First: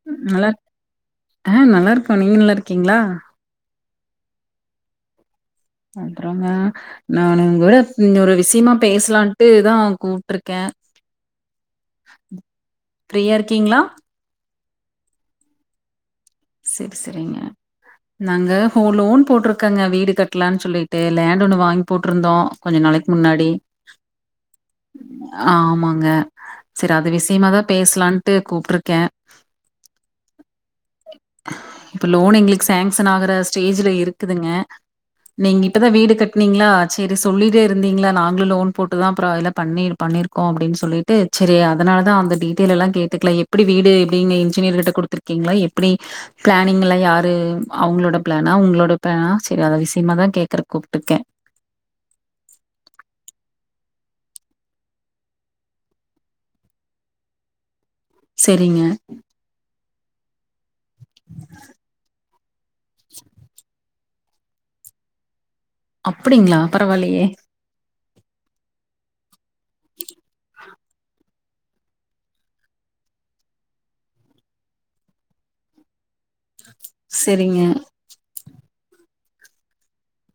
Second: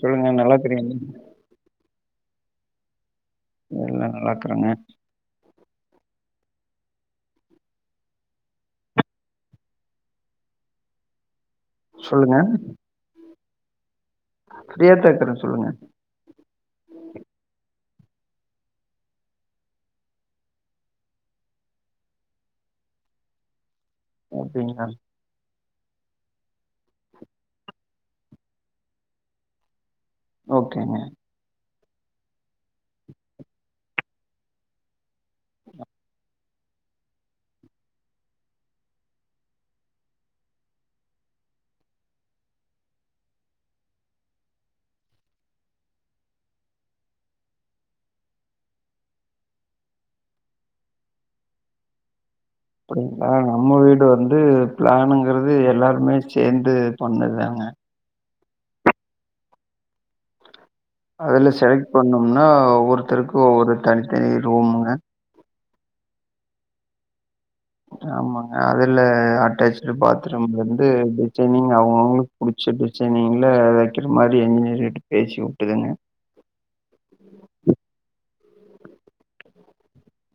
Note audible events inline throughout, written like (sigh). சொல்லுங்க நல்லா தெரியுங்க ஆ நல்லா இருக்கோ நீங்க நல்லா இருக்கீங்ளா எல்லா நல்லா இருக்குறாங்க அப்றோங்க நானுங் கூட இங்க ஒரு விசியமா பேசலான்ட்டுதா கூப்ட்ருக்கே சொல்லுங்க ஃபிரீயா இருக்கீங்ளா ஃப்ரியா தா இருக்கறே சொல்லுங்க சேரி சேரிங்க நாங்க ஹோ லோன் போட்ருக்கங்க வீடு கட்லான் சொல்லிட்டு லேண்ட் ஒன்னு வாங்கி போட்ருந்தோ கொஞ்ச நாளைக்கு முன்னாடி அப்டிங்ளா ஆமாங்க சேரி அது விஷ்யமாதா பேசலான்ட்டு கூப்ட்ருக்கே ஓகேங்க இப்ப லோன் எங்களுக்கு சாங்ஷசன் ஆகுற ஸ்டேஜுல இருக்குதுங்க நீங்க இப்பதா வீடு கட்னீங்ளா சேரி சொல்லிட்டே இருந்தீங்ளா நாங்களு லோன் போட்டுதா அப்ற அதுலா பண்ணீர் பண்ணிருக் கோ அப்டின் சொல்லிட்டு சேரி அதனால தா அந்த டீடேல் எல்லா கேட்டுக்கலா எப்டி வீடு எப்டிங்க இன்ஜினியர் கிட்ட குடுத்துக்கீங்ளா எப் ப்டி பிளானிங்குலா யாரு அவ்ங்களோட பிளானா உங்களோட பேனா சேரி அது விஷ்யமா தா கேக்கறக்கு கூப்ட்டுக்கே அப்டிங்ளா நம்ம வீடு வந்து பிளானுங்கிறது எல்லாருமே சேந்து பண்ணதுதாங்க செரிங்க அதுல செலக்ட் பண்ணம்னா ஒவ்வொருத்தருக்கு ஒவ்வொரு தனித்தனி ரூமுங்க அப்டிங்ளா பரவால்லையே ஆமாங்க அதுல அட்டாச்டு பாத்ரூம்ல இருந்து டிசைனிங் அவ்ங்கவுங்களுக் புடிச்ச டிசைனிங்ல வெக்கிற மாரி என்ஜினியரிட்ட பேசி வுட்டுதுங்க செரிங்க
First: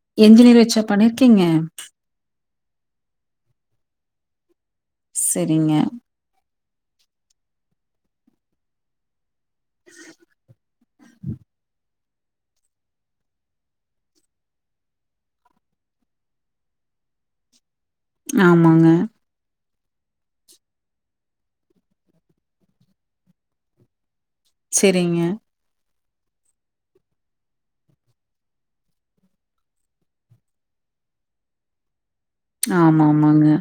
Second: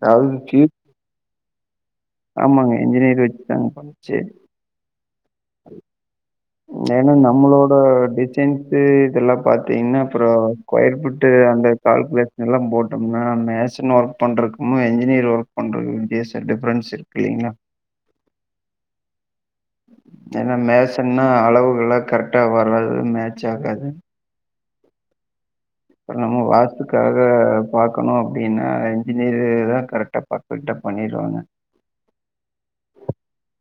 அதாவது என்ஜினியர் ஃபியூ வெச்சா பண்ணிருக்கீங்க ஆமாங்க இன்ஜினியர் வெச்சு தாங்க பண்ணோ சேரி செரிங்க ஏனா நம்மளோட டிசைன்க்கு இதெல்லா பாத்தீங்னா அப்றோ ஸ்கொயர்ஃபிட்டு அந்த எட் கால்குலேஷன்லா போட்டம்னா மேஷன் ஒர்க் பண்ணுறக்கும் இன்ஜினியர் ஒர்க் பண்ணுறது வித்தியாச இருக்கு டிஃப்ரென்ஸ் இருக் கேங்க ஆமாங்க ஏனா மேசன்னா அளவுகள்லா கரெக்டா வராது மேட்ச் ஆகாது செரிங்க அப்றோ நம்ம வாஸ்த்துக்காக பாக்கணு அப்டின்னா இன்ஜினியரு தா கரெக்டா பாக்க விட்டா பண்ணிருவாங்க ஆமா ஆமாங்க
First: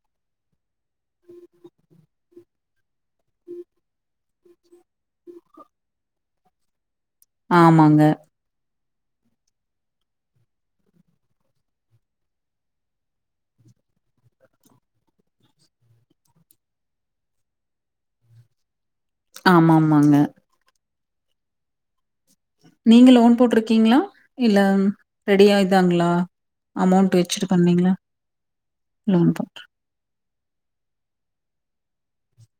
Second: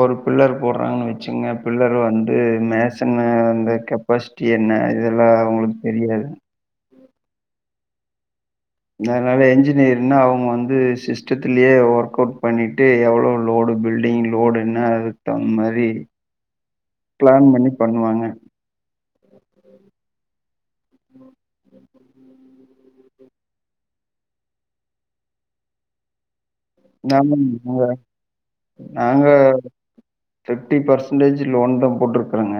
ஒரு பில்லர் போட்றாங்கன் வெச்சுங்க பில்லர் வந்து மேசன அந்த கெப்பாசிட்டி என்ன இதெல்லா அவ்ங்களுக்கு தெரியாது ஆமாங்க என்ன அதனால என்ஜினியர்னா அவ்ங்க வந்து சிஸ்டத்துலே ஒர்க் அவுட் பண்ணிட்டு எவ்வளவு லோடு பில்டிங்கு லோடு என்ன அதுக்கு தகுந்த மாரி பிளான் பண்ணி பண்ணுவாங்க ஆமாம்மாங்க நீங்க லோன் போட்டிருக்கீங்களா இல்ல ரெடி ஆய்தாங்களா ஆமாங்க நாங்க லோன் போட்டு ஃபிஃப்டி பர்சன்டேஜ் லோன் தான் போட்டிருக்கறேங்க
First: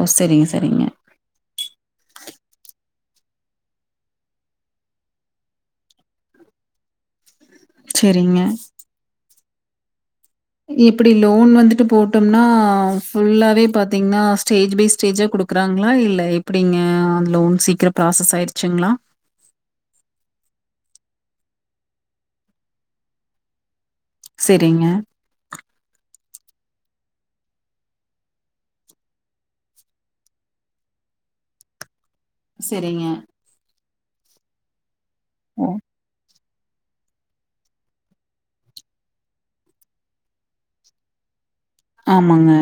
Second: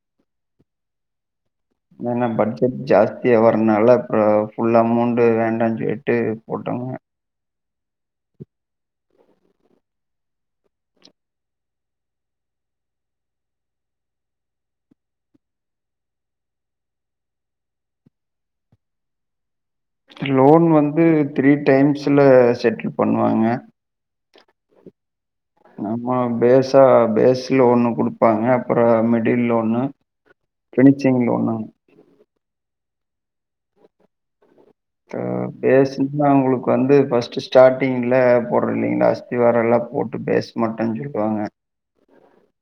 ஓ செரிங்க செரிங்க ஏன்னா பட்ஜெட் ஜாஸ்தியா வர்துனால ஃபுல் அமௌண்ட் வேண்டாம் சொல்லிட்டு போட்டோங்க செரிங்க இப்டி லோன் வந்துட்டு போட்டோம்னா ஃபுல்லாவே பாத்தீங்கன்னா ஸ்டேஜ் பை ஸ்டேஜா குடுக் க்குறாங்களா இல்ல எப்டிங்க அந்த லோன் சீக்கிரம் ப்ராசஸ் ஆயிர்ச்சிங்களா லோன் வந்து த்ரீ டைம்ஸில செட்டில் பண்ணுவாங்க செரிங்க நம்ம பேஸா பேஸ் லோன்னு குடுப்பாங்க அப்றம் மிடில்ல ஒன்னு கணிச்சங் லோனா செரிங்க அத ஓ! பேஸ் சும்மா அவுங்களுக்கு வந்து பஸ்ட் ஸ்டாடிங்ல போடுற இல்லைங்களா அஸ்தி வாரம் எல்லாம் போட்டுட்டு பேஸ் மாட்டேன் சொல்லிபுடுவாங்க ஆமாங்க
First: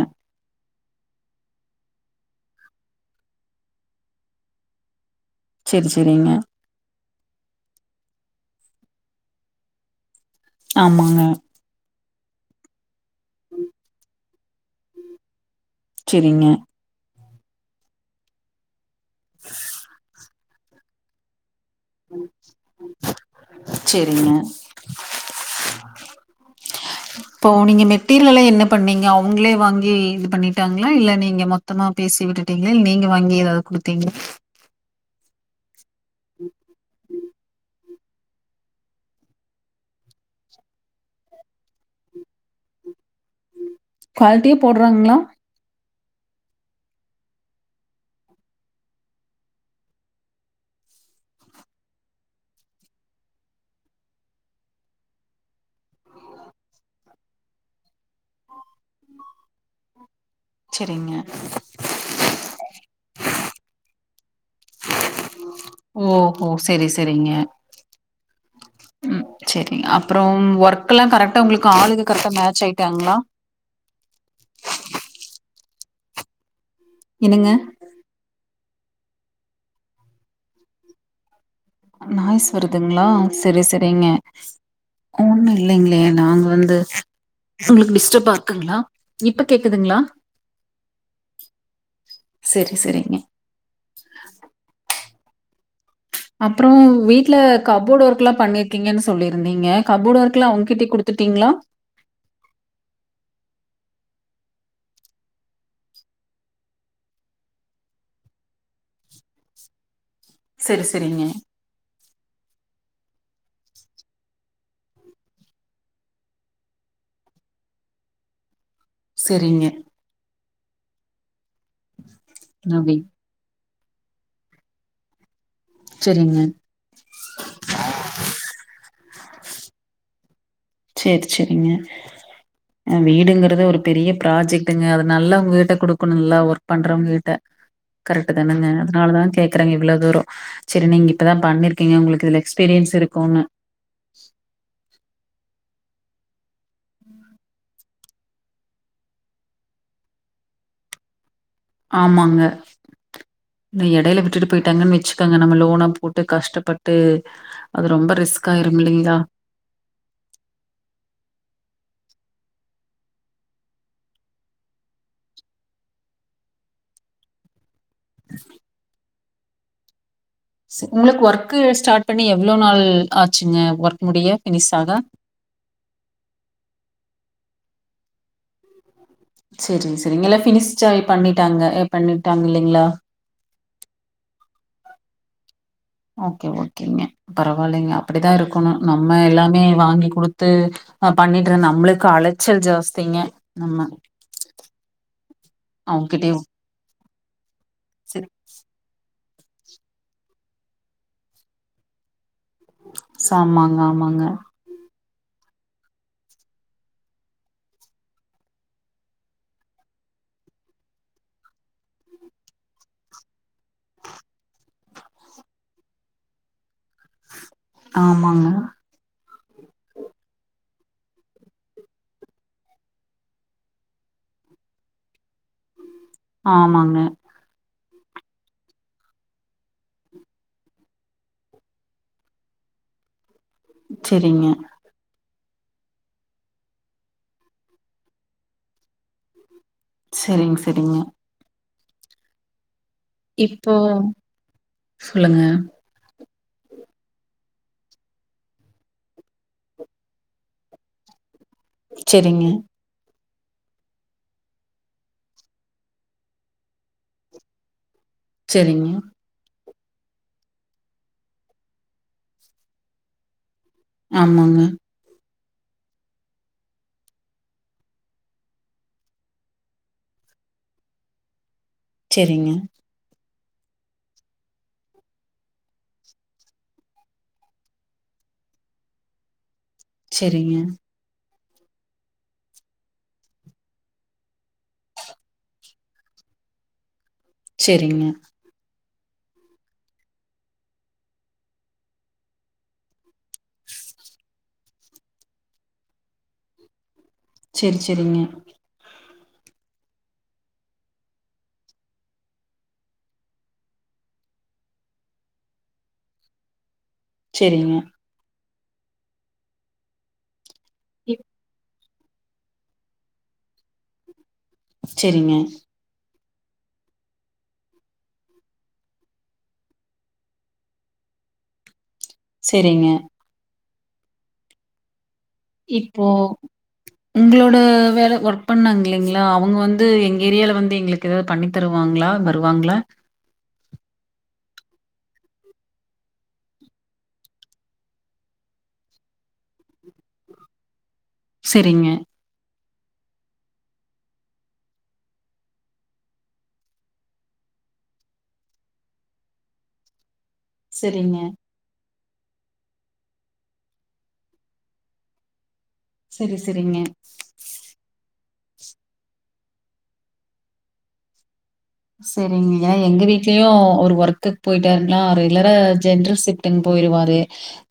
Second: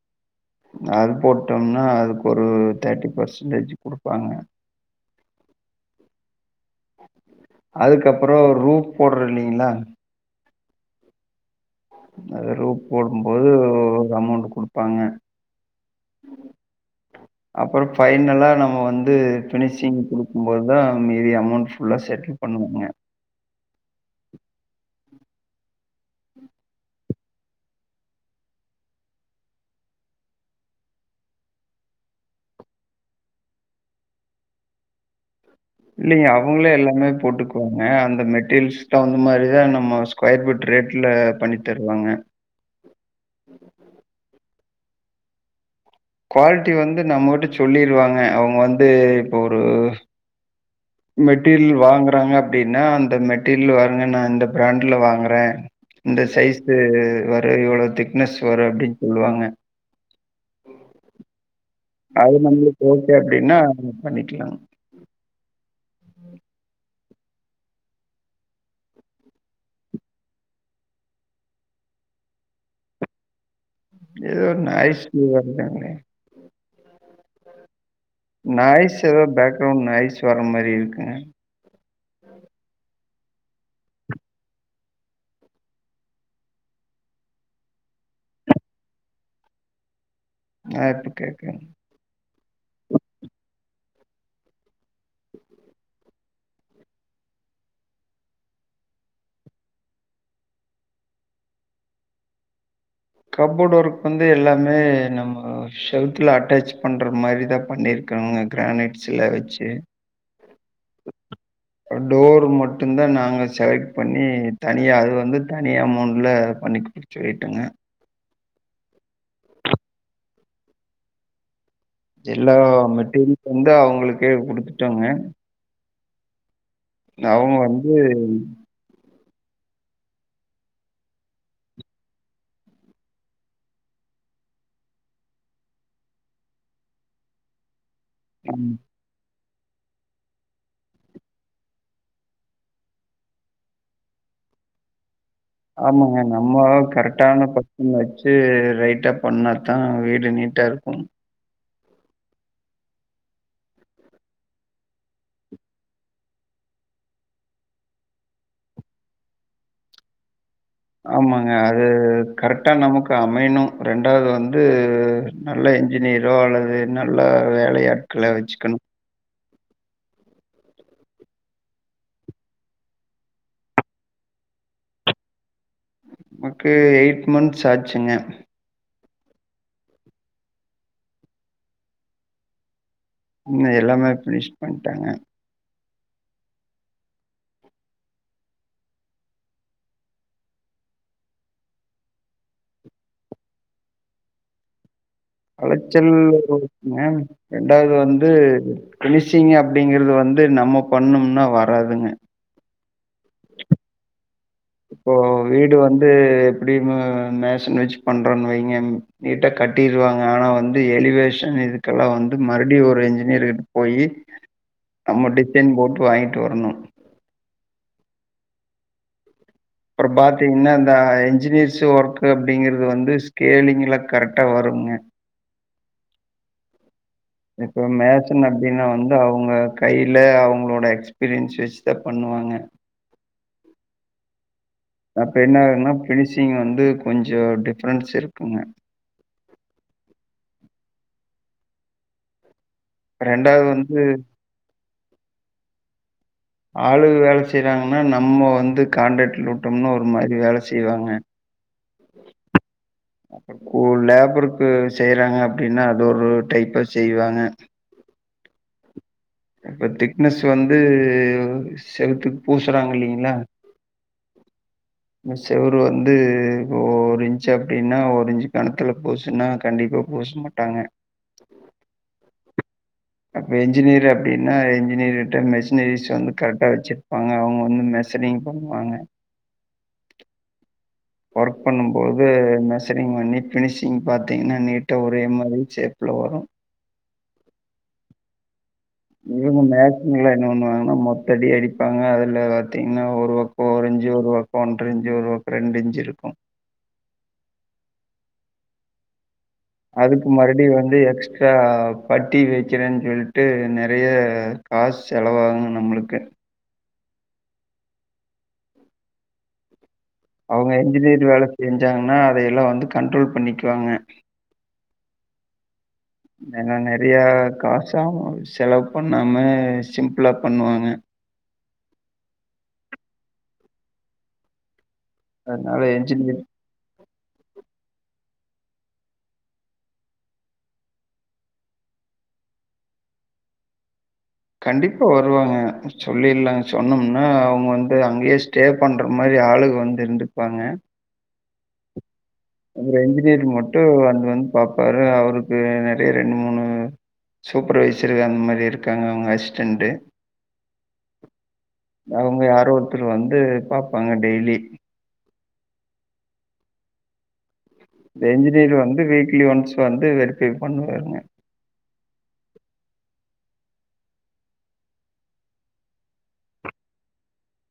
அது போட்டோம்னா அதுக்கு ஒரு தேர்ட்டி பர்சன்டேஜ் குடுப்பாங்க சேர் சேரிங்க அதுக்கப்பறோ ஒரு ரூப் போடுற இல்லைங்களா ஆமாங்க அது ரூப் போடும்போது ஒரு அமௌண்ட் குடுப்பாங்க சரிங்க, அப்பறம் பைனலா நம்ம வந்து பினிஷிங் கொடுக்கும்போதுதான் மீதி அமௌண்ட் ஃபுல்லா செட்டில் பண்ணுவாங்க செரிங்க ம் இப்போ நீங்க மெட்டீரியல என்ன பண்ணீங்க அவங்களே வாங்கி இது பண்ணிட்டாங்களா இல்ல நீங்க மொத் மொத்தமா பேசி விட்டுட்டீங்களே இல்ல நீங்க வாங்கி ஏதாவது குடுத்தீங்களா இல்லங்க அவங்களே எல்லாமே போட்டுக்குவாங் க அந்த மெட்டீரியல்ஸ் தகுந்த மாரி தான் நம்ம ஸ்கொயர் ஃபீட் ரேட்ல பண்ணி தருவாங்க குவாலிட்டியா போடுறாங்களா குவாலிட்டி வந்து நம்மட்ட சொல்லிருவாங்க அவுங்க வந்து இப்போ ஒரு மெட்டீரியல் வாங்குறாங்க அப்டின்னா அந்த மெட்டீரியல் வாங்க நான் இந்த பிராண்ட்ல வாங்குறேன் இந்த சைஸ்ு வரும் இவ்ளோ திக்னஸ் வரும் அப்டின்னு சொல்லுவாங்க செரிங்க அது நம்மளுக்கு ஓகே அப்டின்னா பண்ணிக்கலாம் ஓ ஓ செரி செரிங்க ம் செரி அப்புறம் ஒர்க்ல்லாம் கரெக்டா உங்களுக்கு ஆளுங்க கரெக்டா மேட்ச் ஆயிட்டாங்களா ஏதோ ஒரு நாய்ஸ் மூவாகுதுங்களே என்னங்க நாய்ஸ் ஏதோ பேக்ரவுண்ட் நாய்ஸ் வர்ர மாரி இருக்குங்க நாய்ஸ் வருதுங்களா செரி செரிங்க ஒண்ணும் இல்லைங்களே நாங்க வந்து உங்களுக்கு டிஸ்டர்பா இருக்குங்களா இப்ப கேக்குதுங்களா ஆ இப்ப கேக்குதுங் சரி சரிங்க அப்பறோ வீட்ல கபோர்டு ஒர்க்லா பண்ணிருக்கீங்கன் சொல்லிருந்தீங்க கபோர்டு ஒர்க்லா அவ்ங்கிட்டே குடுத்துட்டீங்ளா? கப்போர்ட் ஒர்க் வந்து எல்லாமே நம்ம செவுத்துல அட்டாச் பண்ற மாரி தா பண்ணிருக் கு அவ்ங்க கிரானைட்ஸ்ல வச்சு சரி சரிங்க டோர் மட்டுந்தா நாங்க செலக்ட் பண்ணி தனியா அது வந்து தனி அமொண்ட்ல பண்ணி குடுக்க சொல்லிட்டங்க சரிங்க எல்லா நவி மெட்டீரியல்ஸ் வந்து அவங்ளுக்கே குடுத்துட்டோங்க சரிங்க அவுங்க வந்து செர் சரிங்க உ (inaudible) அ வீடுங்றது ஒரு பெரிய ப்ராஜெக்ட்டுங்க அது நல்லவுங்க கிட்ட குடுக்கணுல்ல நல்லா ஒர்க் பண்றவங்க கிட்ட கரெக்ட் தானங்க ம். அதனாலதா கே க்றங்க இவ்ளோ தூரோ சரி நீங்க இப்பதா பண்ணிருக்கீங்க உங்களுக்கு இதுல எக்ஸ்பீரியன்ஸ் இருக்குனு ஆமாங்க நம்ற அளவுக்கு கரெக்டான பர் சன வச்சு ரைட்டா பண்ணாதா வீடு நீட்டா இருக்கு ஆமாங்க இந்த எடைல விட்டுட்டு போயிட்டாங்கன் வச்சுக்கங்க நம்ம லோன போட்டு கஷ்டப்பட்டு அது ரொம்ப ரிஸ்கா ஆயிரும் இல்லைங்ளா ஆமாங்க அது கரெக்ட்டா நமக்கு அமையணு ரெண்டாவது வந்து நல்ல இன்ஜினியரோ அல்லது நல்ல வேலையாட்கள வச்சுக்கணு உங்களுக்கு ஒர்க்கு ஸ்டார்ட் பண்ணி எவ்ளோ நாள் ஆச்சுங்க ஒர்க் முடிய ஃபினிஷ் ஆக நமக்கு எயிட் மன்த்ஸ் ஆச்சுங்க சரிங்க சரிங்க எல்லா ஃபினிஷ்ட்டாய் பண்ணிட்டாங்க ஏ பண்ணிட்டாங்க இல்லைங்ளா இன்னு எல்லாமே ஃபினிஷ் பண்ட்டாங்க ஓகே ஓகேங்க பரவாலைங்க அப்படிதா இருக்கணு நம்ம எல்லாமே வாங்கி குடுத்து அ பண்ணிட்ற நம்ளுக்கு அலச்சல் ஜாஸ்திங்க நம்ம அலச்சல் அவங்ககிட்டயும் வரு மேம் ரெண்டாவது சரி. வந்து ஃபினிஷிங் அப்டிங்றது வந்து நம்ம பண்ணும்னா வராதுங்க ஆமாங்க ஆமாங்க இப்போ வீடு வந்து எப்டிமு மேஷன் வச்சு பண்றோன் வைங்க நீட்டா கட்டிருவாங்க ஆனா வந்து எலிவேஷன் இதுக்கெல்லா வந்து மறுடியு ஒரு என்ஜினியர் கிட்ட போயி நம்ம டிசைன் போட்டு வாங்கிட்டு வரணு ஆமாங்க அப்றோ பாத்தீங்னா இந்த என்ஜினியர்ஸ் ஒர்க்கு அப்டிங்றது வந்து ஸ்கேலிங்க்லா கரெக்ட்டா வரும்ங்க ஆமாங்க இப்போ மேசன்அப்டின்னா வந்து அவுங்க கைல அவுங்களோட எக்ஸ்பீரியன்ஸ் வச்தா பண்ணுவாங்க உ சரிங்க அப்போ என்ன ஆகுங்னா ஃபினிஷிங் வந்து கொஞ்சோ டிஃப்ரென்ஸ் இருக்குங்க சரிங் சரிங்க இப்போ வந்து ஆளுக வேல செய்றாங்கன்னா நம்ம வந்து காண்ட்ரக்ட்ல விட்டோம்னு ஒரு மாதரி வேல செய்வாங்க செரிங்க ஒரு லேபருக்கு செய்றாங்க அப்டின்னா அது ஒரு டைப்பா செய்வாங்க செரிங்க இப்ப திக்னஸ் வந்து செவுத்துக்கு பூசுறாங்க இல்லலிங்ளா ஆமாங்க இந்த செவரு வந்து ஒரு இன்ச்சு அப்டின்னா ஒரு இஞ்சு கணத்துல போச்சுன்னா கண்டிப்பா பூஷ் மட்டாங்க செரிங்க அப்ப என்ஜினியர் அப் அப்டின்னா இன்ஜினியர்கிட்ட மெஷினரிஸ் வந்து கரெக்டா வச்சிர்ப்பாங்க அவங்க வந்து மெஷரிங் பண்ணுவாங்க செரிங்க ஒர்க் பண்ணும்போது மெஷரிங் பண்ணி ஃபினிஷிங் பாத்தீங்கன்னா நீட்டா ஒரே மாரி ஷேப்புல வரு செரிங்க இவுங்க மேச்சிங்ல என்ன பண்ணுவாங்கன்னா மொத்தடி அடிப்பாங்க அதுல பாத்தீங்ன்னா ஒரு பக் ஓரிஞ்சி ஒருபக்கொ ஒன்றஞ்சி ஒருபக்கொ ரெண்டிஞ்சி இருக்கூ செரி செரிங்க அதுக்கு மறுடி வந்து எக்ஸ்ட்ரா பட்டி வக்கிறேன் சொல்ட்டு நெறைய காஸ் செலவாகு நம்ளுக்கு செரிங்க அவுங்க இன்ஜினியர் வேல செஞ்சாங்கன்னா அதையெல்லா வந்து கண்ட்ரோல் பண்ணிக்குவாங்க செரிங்க ஏனா நெறையா காசாவு செலவு பண்ணாம சிம்பிளா பண்ணுவாங்க செரிங்க அதனால இப்போ என்ஜினியர் உங்ளோட வேல ஒர்க் பண்ணாங்க இல்லைங்ளா அவுங்க வந்து எங்க ஏரியால வந்து எங்ளுக் க்கு எதாவ்து பண்ணி தருவாங்ளா வருவாங்ளா கண்டிப்பா வருவாங்க சொல்லிலா சொன்னம்னா அவுங்க வந்து அங்கேயே ஸ்டே பண்ற மாரி ஆளுக வந்து இருந்திருப்பாங்க செரிங்க அப்புற இன்ஜினியர் மட்டு வந்து வந்து பாப்பாரு அவருக்கு நெறைய ரெண்டு மூணு சூப்பரவைசரு அந் மாரி இருக்காங்க அவுங்க அசிஸ்டன்ட்டு செரிங்க அவுங்க யாரோ ஒருத்தரு வந்து பாப்பாங்க டெய்லி செரி செரிங்க இந்த இன்ஜினியர் வந்து வீக்லி ஒன்ஸ் வந்து வெரிஃபை பண்ணுவாருங்க செரிங்க ஏனா எங்க வீட்லயு அவுரு ஒர்க்குக் போய்ட்டாருனா ரெகுலரா ஜென்ரல் ஷிஃப்ட் ட்டுன் போயிருவாரு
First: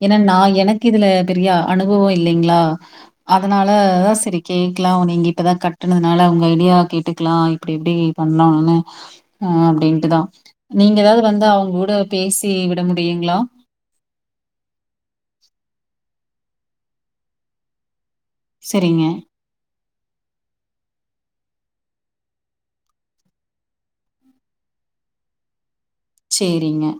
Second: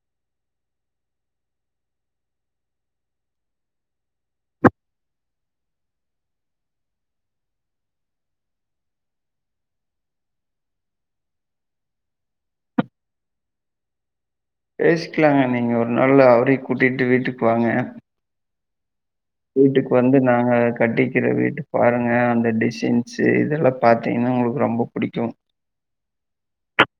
ஏனா நா எனக்கு இதுல பெரிய அனுபவொ இல்லைங்ளா அதனால சரி கேக்லா நீங்க இப்ப தா கட்னதுனால உங்க ஐடியா கேட்டுக்லா அப்டி இப்டி பண்லான்னு அ அப்டின்ட்டுதா நீங்க எதாவ்து வந்து அவுங்க கூட பேசி விட முடியுங்ளா பேசிக்லாங்க நீங்க ஒரு நாள்ள அவரையு கூட்டிட்டு வீட்டுக்கு வாங்க செரிங்க வீட்டுக்கு வந்து நாங்க கட்டிக்கிற வீட்டு பாருங்க அந்த டிசைன்ஸு இதெல்லாம் பாத்தீங்கன்னா உங்களுக்கு ரொம்பொ புடிக்கும் செரிங்க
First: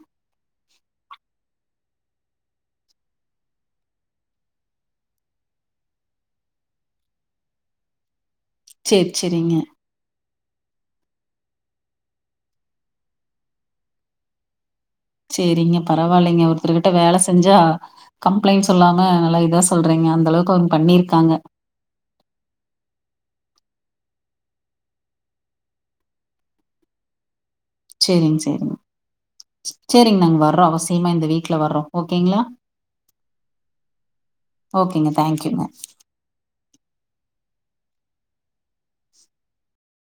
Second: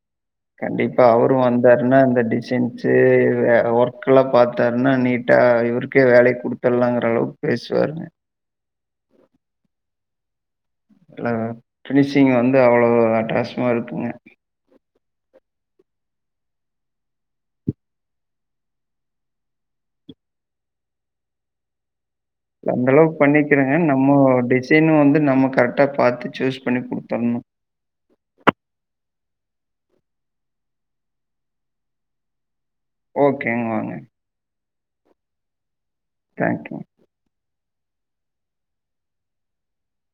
கண்டிப்பா அவரும் வந்தாருன்னா இந்த டிசைன்ஸு வேற ஒர்க்கல்லா பாத்தாருன்னா நீட்டா இவரு க்கே வேலையக் குடுத்துர்ல்லாங்குற அளவுக்கு பேசுவாருங்க செர்ரி செரிங்க ஆ ஃபினிஷிங் வந்து அவ்ளோ அட்டகாசமா இருக்குங்க செரிங்க பரவாயில்லைங்க ஒருத்தர்கிட்ட வேல செஞ்சா கம்ப்ளைண்ட் சொல்லாம நல்லா இதா சொல்றீங்க அந்த அளவுக்கு அவங்க பண்ணிருக்காங்க அந்தளவுக்கு பண்ணிக்கிறே நம்ம டிசைனும் வந்து நம்ம கரெக்டா பார்த்து சூஸ் பண்ணி குடுத்துர்ணு செர்ரிங்க செர்ரிங்க செரிங்க நாங்க வர்றோ அவசியமா இந்த வீக்குல வர்றோ ஓகேங்களா ஓகேங்க வாங்க ஓகேங்க தேங்க்யூங்க தேங்க் யூ